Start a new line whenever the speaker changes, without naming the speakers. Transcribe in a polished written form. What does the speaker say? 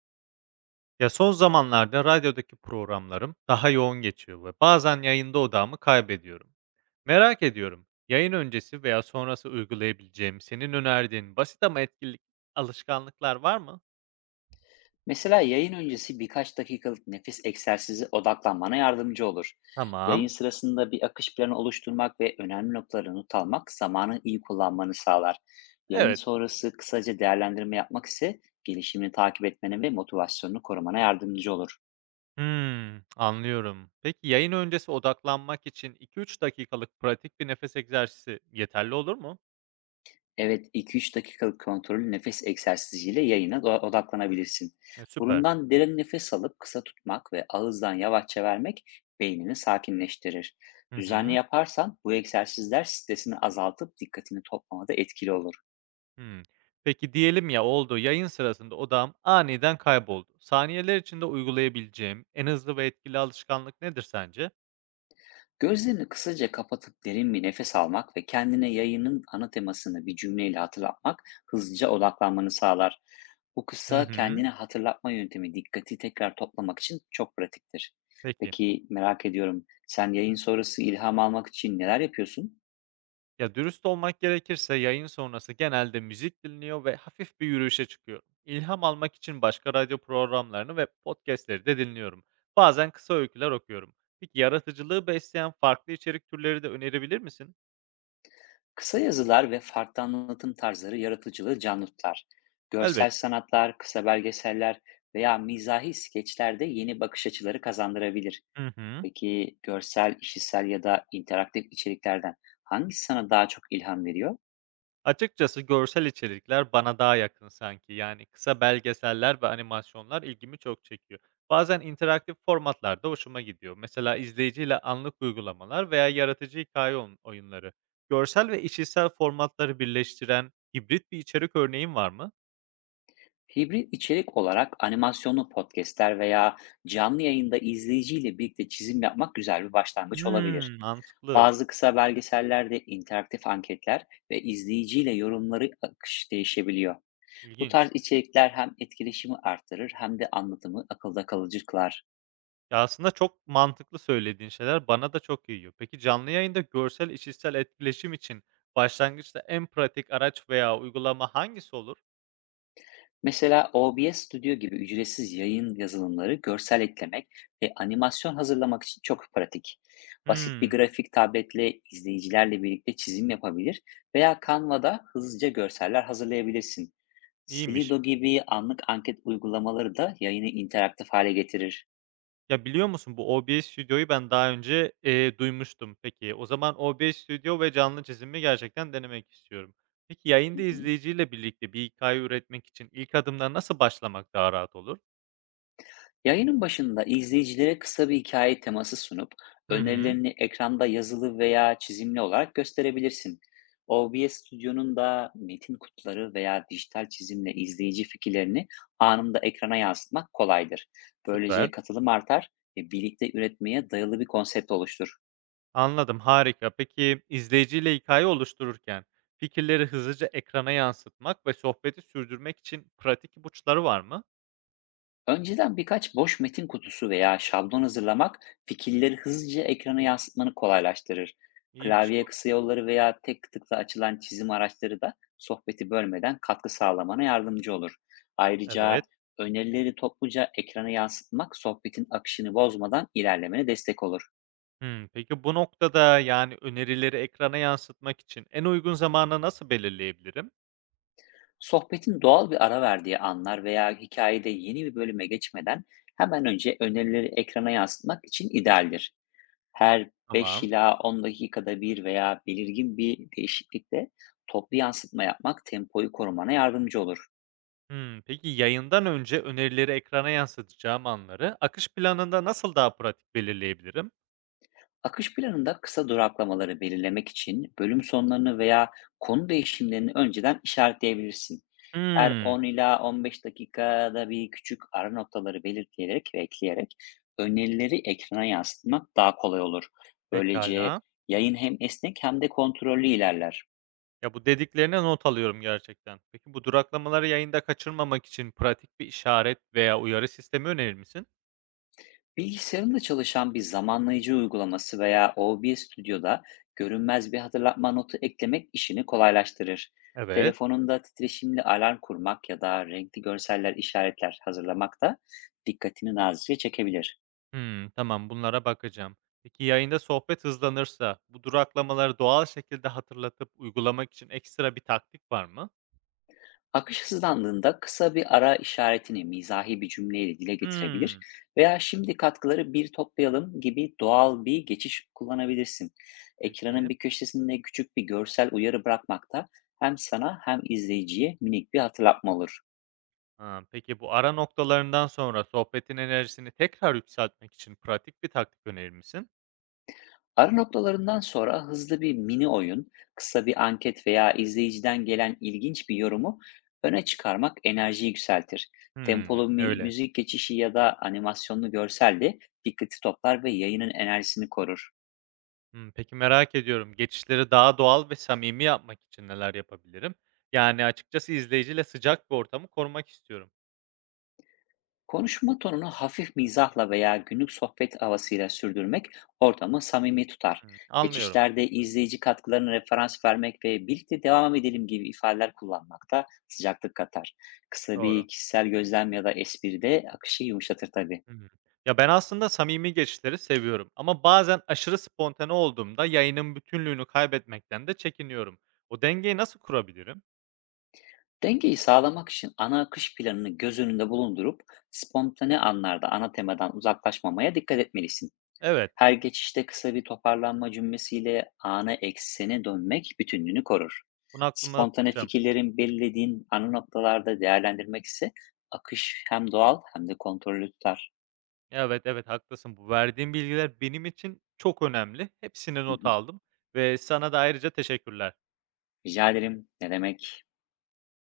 Ya son zamanlarda radyodaki programlarım daha yoğun geçiyor ve bazen yayında odağımı kaybediyorum. Merak ediyorum, yayın öncesi veya sonrası uygulayabileceğim senin önerdiğin basit ama etkili alışkanlıklar var mı?
Mesela yayın öncesi birkaç dakikalık nefes egzersizi odaklanmana yardımcı olur. Yayın
Tamam.
sırasında bir akış planı oluşturmak ve önemli noktaları not almak zamanı iyi kullanmanı sağlar. Yayın
Evet.
sonrası kısaca değerlendirme yapmak ise gelişimini takip etmene ve motivasyonunu korumana yardımcı olur.
Hmm, anlıyorum. Peki yayın öncesi odaklanmak için 2-3 dakikalık pratik bir nefes egzersizi yeterli olur mu?
Evet, 2-3 dakikalık kontrollü nefes egzersiziyle yayına odaklanabilirsin.
Süper.
Burundan derin nefes alıp kısa tutmak ve ağızdan yavaşça vermek beynini sakinleştirir.
Hı
Düzenli
hı.
yaparsan bu egzersizler stresini azaltıp dikkatini toplamada etkili olur.
Hımm. Peki diyelim ya oldu, yayın sırasında odağım aniden kayboldu. Saniyeler içinde uygulayabileceğim en hızlı ve etkili alışkanlık nedir sence?
Gözlerini kısaca kapatıp derin bir nefes almak ve kendine yayının ana temasını bir cümleyle hatırlatmak hızlıca odaklanmanı sağlar. Bu
Hı
kısa
hı.
kendine hatırlatma yöntemi dikkati tekrar toplamak için çok pratiktir.
Peki.
Peki, merak ediyorum, sen yayın sonrası ilham almak için neler yapıyorsun?
Ya, dürüst olmak gerekirse yayın sonrası genelde müzik dinliyor ve hafif bir yürüyüşe çıkıyorum. İlham almak için başka radyo programlarını ve podcast'leri de dinliyorum. Bazen kısa öyküler okuyorum. Peki yaratıcılığı besleyen farklı içerik türleri de önerebilir misin?
Kısa yazılar ve farklı anlatım tarzları yaratıcılığı canlı tutar. Görsel
Elbette.
sanatlar, kısa belgeseller veya mizahi skeçlerde yeni bakış açıları kazandırabilir.
Hı hı.
Peki görsel, işitsel ya da interaktif içeriklerden hangisi sana daha çok ilham veriyor?
Açıkçası görsel içerikler bana daha yakın sanki. Yani kısa belgeseller ve animasyonlar ilgimi çok çekiyor. Bazen interaktif formatlar da hoşuma gidiyor. Mesela izleyiciyle anlık uygulamalar veya yaratıcı hikaye oyunları. Görsel ve işitsel formatları birleştiren hibrit bir içerik örneğin var mı?
Hibrit içerik olarak animasyonlu podcastler veya canlı yayında izleyiciyle birlikte çizim yapmak güzel bir başlangıç olabilir.
Hmm, mantıklı.
Bazı kısa belgesellerde interaktif anketler ve izleyiciyle yorumları akış değişebiliyor. Bu
İlginç.
tarz içerikler hem etkileşimi artırır hem de anlatımı akılda kalıcı kılar.
Ya, aslında çok mantıklı söylediğin şeyler bana da çok iyi geliyor. Peki canlı yayında görsel işitsel etkileşim için başlangıçta en pratik araç veya uygulama hangisi olur?
Mesela OBS Studio gibi ücretsiz yayın yazılımları görsel eklemek ve animasyon hazırlamak için çok pratik. Basit bir
Hmm,
grafik tabletle izleyicilerle birlikte çizim yapabilir veya Canva'da hızlıca görseller hazırlayabilirsin.
iyiymiş.
Slido gibi anlık anket uygulamaları da yayını interaktif hale getirir.
Ya, biliyor musun bu OBS Studio'yu ben daha önce, duymuştum. Peki, o zaman OBS Studio ve canlı çizimi gerçekten denemek istiyorum. Peki,
Hı
yayında
hı.
izleyiciyle birlikte bir hikâye üretmek için ilk adımda nasıl başlamak daha rahat olur?
Yayının başında izleyicilere kısa bir hikaye teması sunup
Hı hı,
önerilerini ekranda yazılı veya çizimli olarak gösterebilirsin. OBS Studio'nun da metin kutuları veya dijital çizimle izleyici fikirlerini anında ekrana yansıtmak kolaydır.
süper.
Böylece katılım artar ve birlikte üretmeye dayalı bir konsept oluştur.
Anladım, harika. Peki, izleyiciyle hikâye oluştururken fikirleri hızlıca ekrana yansıtmak ve sohbeti sürdürmek için pratik ipuçları var mı?
Önceden birkaç boş metin kutusu veya şablon hazırlamak fikirleri hızlıca ekrana yansıtmanı kolaylaştırır.
İyiymiş
Klavye
bu.
kısa yolları veya tek tıkla açılan çizim araçları da sohbeti bölmeden katkı sağlamana yardımcı olur. Ayrıca
Evet.
önerileri topluca ekrana yansıtmak sohbetin akışını bozmadan ilerlemene destek olur.
Hımm. Peki bu noktada, yani, önerileri ekrana yansıtmak için en uygun zamanı nasıl belirleyebilirim?
Sohbetin doğal bir ara verdiği anlar veya hikayede yeni bir bölüme geçmeden hemen önce önerileri ekrana yansıtmak için idealdir. Her 5
Tamam.
ila 10 dakikada bir veya belirgin bir değişiklikte toplu yansıtma yapmak tempoyu korumana yardımcı olur.
Hımm. Peki yayından önce önerileri ekrana yansıtacağım anları akış planında nasıl daha pratik belirleyebilirim?
Akış planında kısa duraklamaları belirlemek için bölüm sonlarını veya konu değişimlerini önceden işaretleyebilirsin. Her
Hımm.
10 ila 15 dakikada bir küçük ara noktaları belirleyerek ve ekleyerek önerileri ekrana yansıtmak daha kolay olur. Böylece
Pekala.
yayın hem esnek hem de kontrollü ilerler.
Ya, bu dediklerine not alıyorum gerçekten. Peki bu duraklamaları yayında kaçırmamak için pratik bir işaret veya uyarı sistemi önerir misin?
Bilgisayarında çalışan bir zamanlayıcı uygulaması veya OBS Studio'da görünmez bir hatırlatma notu eklemek işini kolaylaştırır.
Evet.
Telefonunda titreşimli alarm kurmak ya da renkli görseller işaretler hazırlamak da dikkatini nazikçe çekebilir.
Hımm, tamam, bunlara bakacağım. Peki yayında sohbet hızlanırsa bu duraklamaları doğal şekilde hatırlatıp uygulamak için ekstra bir taktik var mı?
Akış hızlandığında kısa bir ara işaretini mizahi bir cümleyle dile getirebilir
Hımm,
veya şimdi katkıları bir toplayalım gibi doğal bir geçiş kullanabilirsin. Ekranın
peki.
bir köşesinde küçük bir görsel uyarı bırakmak da hem sana hem izleyiciye minik bir hatırlatma olur.
Ha, peki bu ara noktalarından sonra sohbetin enerjisini tekrar yükseltmek için pratik bir taktik önerir misin?
Ara noktalarından sonra hızlı bir mini oyun, kısa bir anket veya izleyiciden gelen ilginç bir yorumu öne çıkarmak enerjiyi yükseltir.
Hımm,
Tempolu
öyle.
müzik geçişi ya da animasyonlu görsel de dikkati toplar ve yayının enerjisini korur.
Hımm, peki merak ediyorum, geçişleri daha doğal ve samimi yapmak için neler yapabilirim? Yani açıkçası izleyiciyle sıcak bir ortamı korumak istiyorum.
Konuşma tonunu hafif mizahla veya günlük sohbet havasıyla sürdürmek ortamı samimi tutar.
Hımm, anlıyorum.
Geçişlerde izleyici katkılarına referans vermek ve birlikte devam edelim gibi ifadeler kullanmak da sıcaklık katar. Kısa
Doğru.
bir kişisel gözlem ya da espri de akışı yumuşatır tabii.
Hımm. Ya, ben aslında samimi geçişleri seviyorum ama bazen aşırı spontane olduğumda yayının bütünlüğünü kaybetmekten de çekiniyorum. O dengeyi nasıl kurabilirim?
Dengeyi sağlamak için ana akış planını göz önünde bulundurup spontane anlarda ana temadan uzaklaşmamaya dikkat etmelisin.
Evet,
Her geçişte kısa bir toparlanma cümlesiyle ana eksene dönmek bütünlüğünü korur.
bunu aklımda
Spontane
tutacağım.
fikirlerin belirlediğin ana noktalarda değerlendirmek ise akış hem doğal hem de kontrollü tutar.
Evet, evet, haklısın. Bu verdiğin bilgiler benim için çok önemli. Hepsini
Hı
not
hı.
aldım ve sana da ayrıca teşekkürler.
Rica ederim. Ne demek?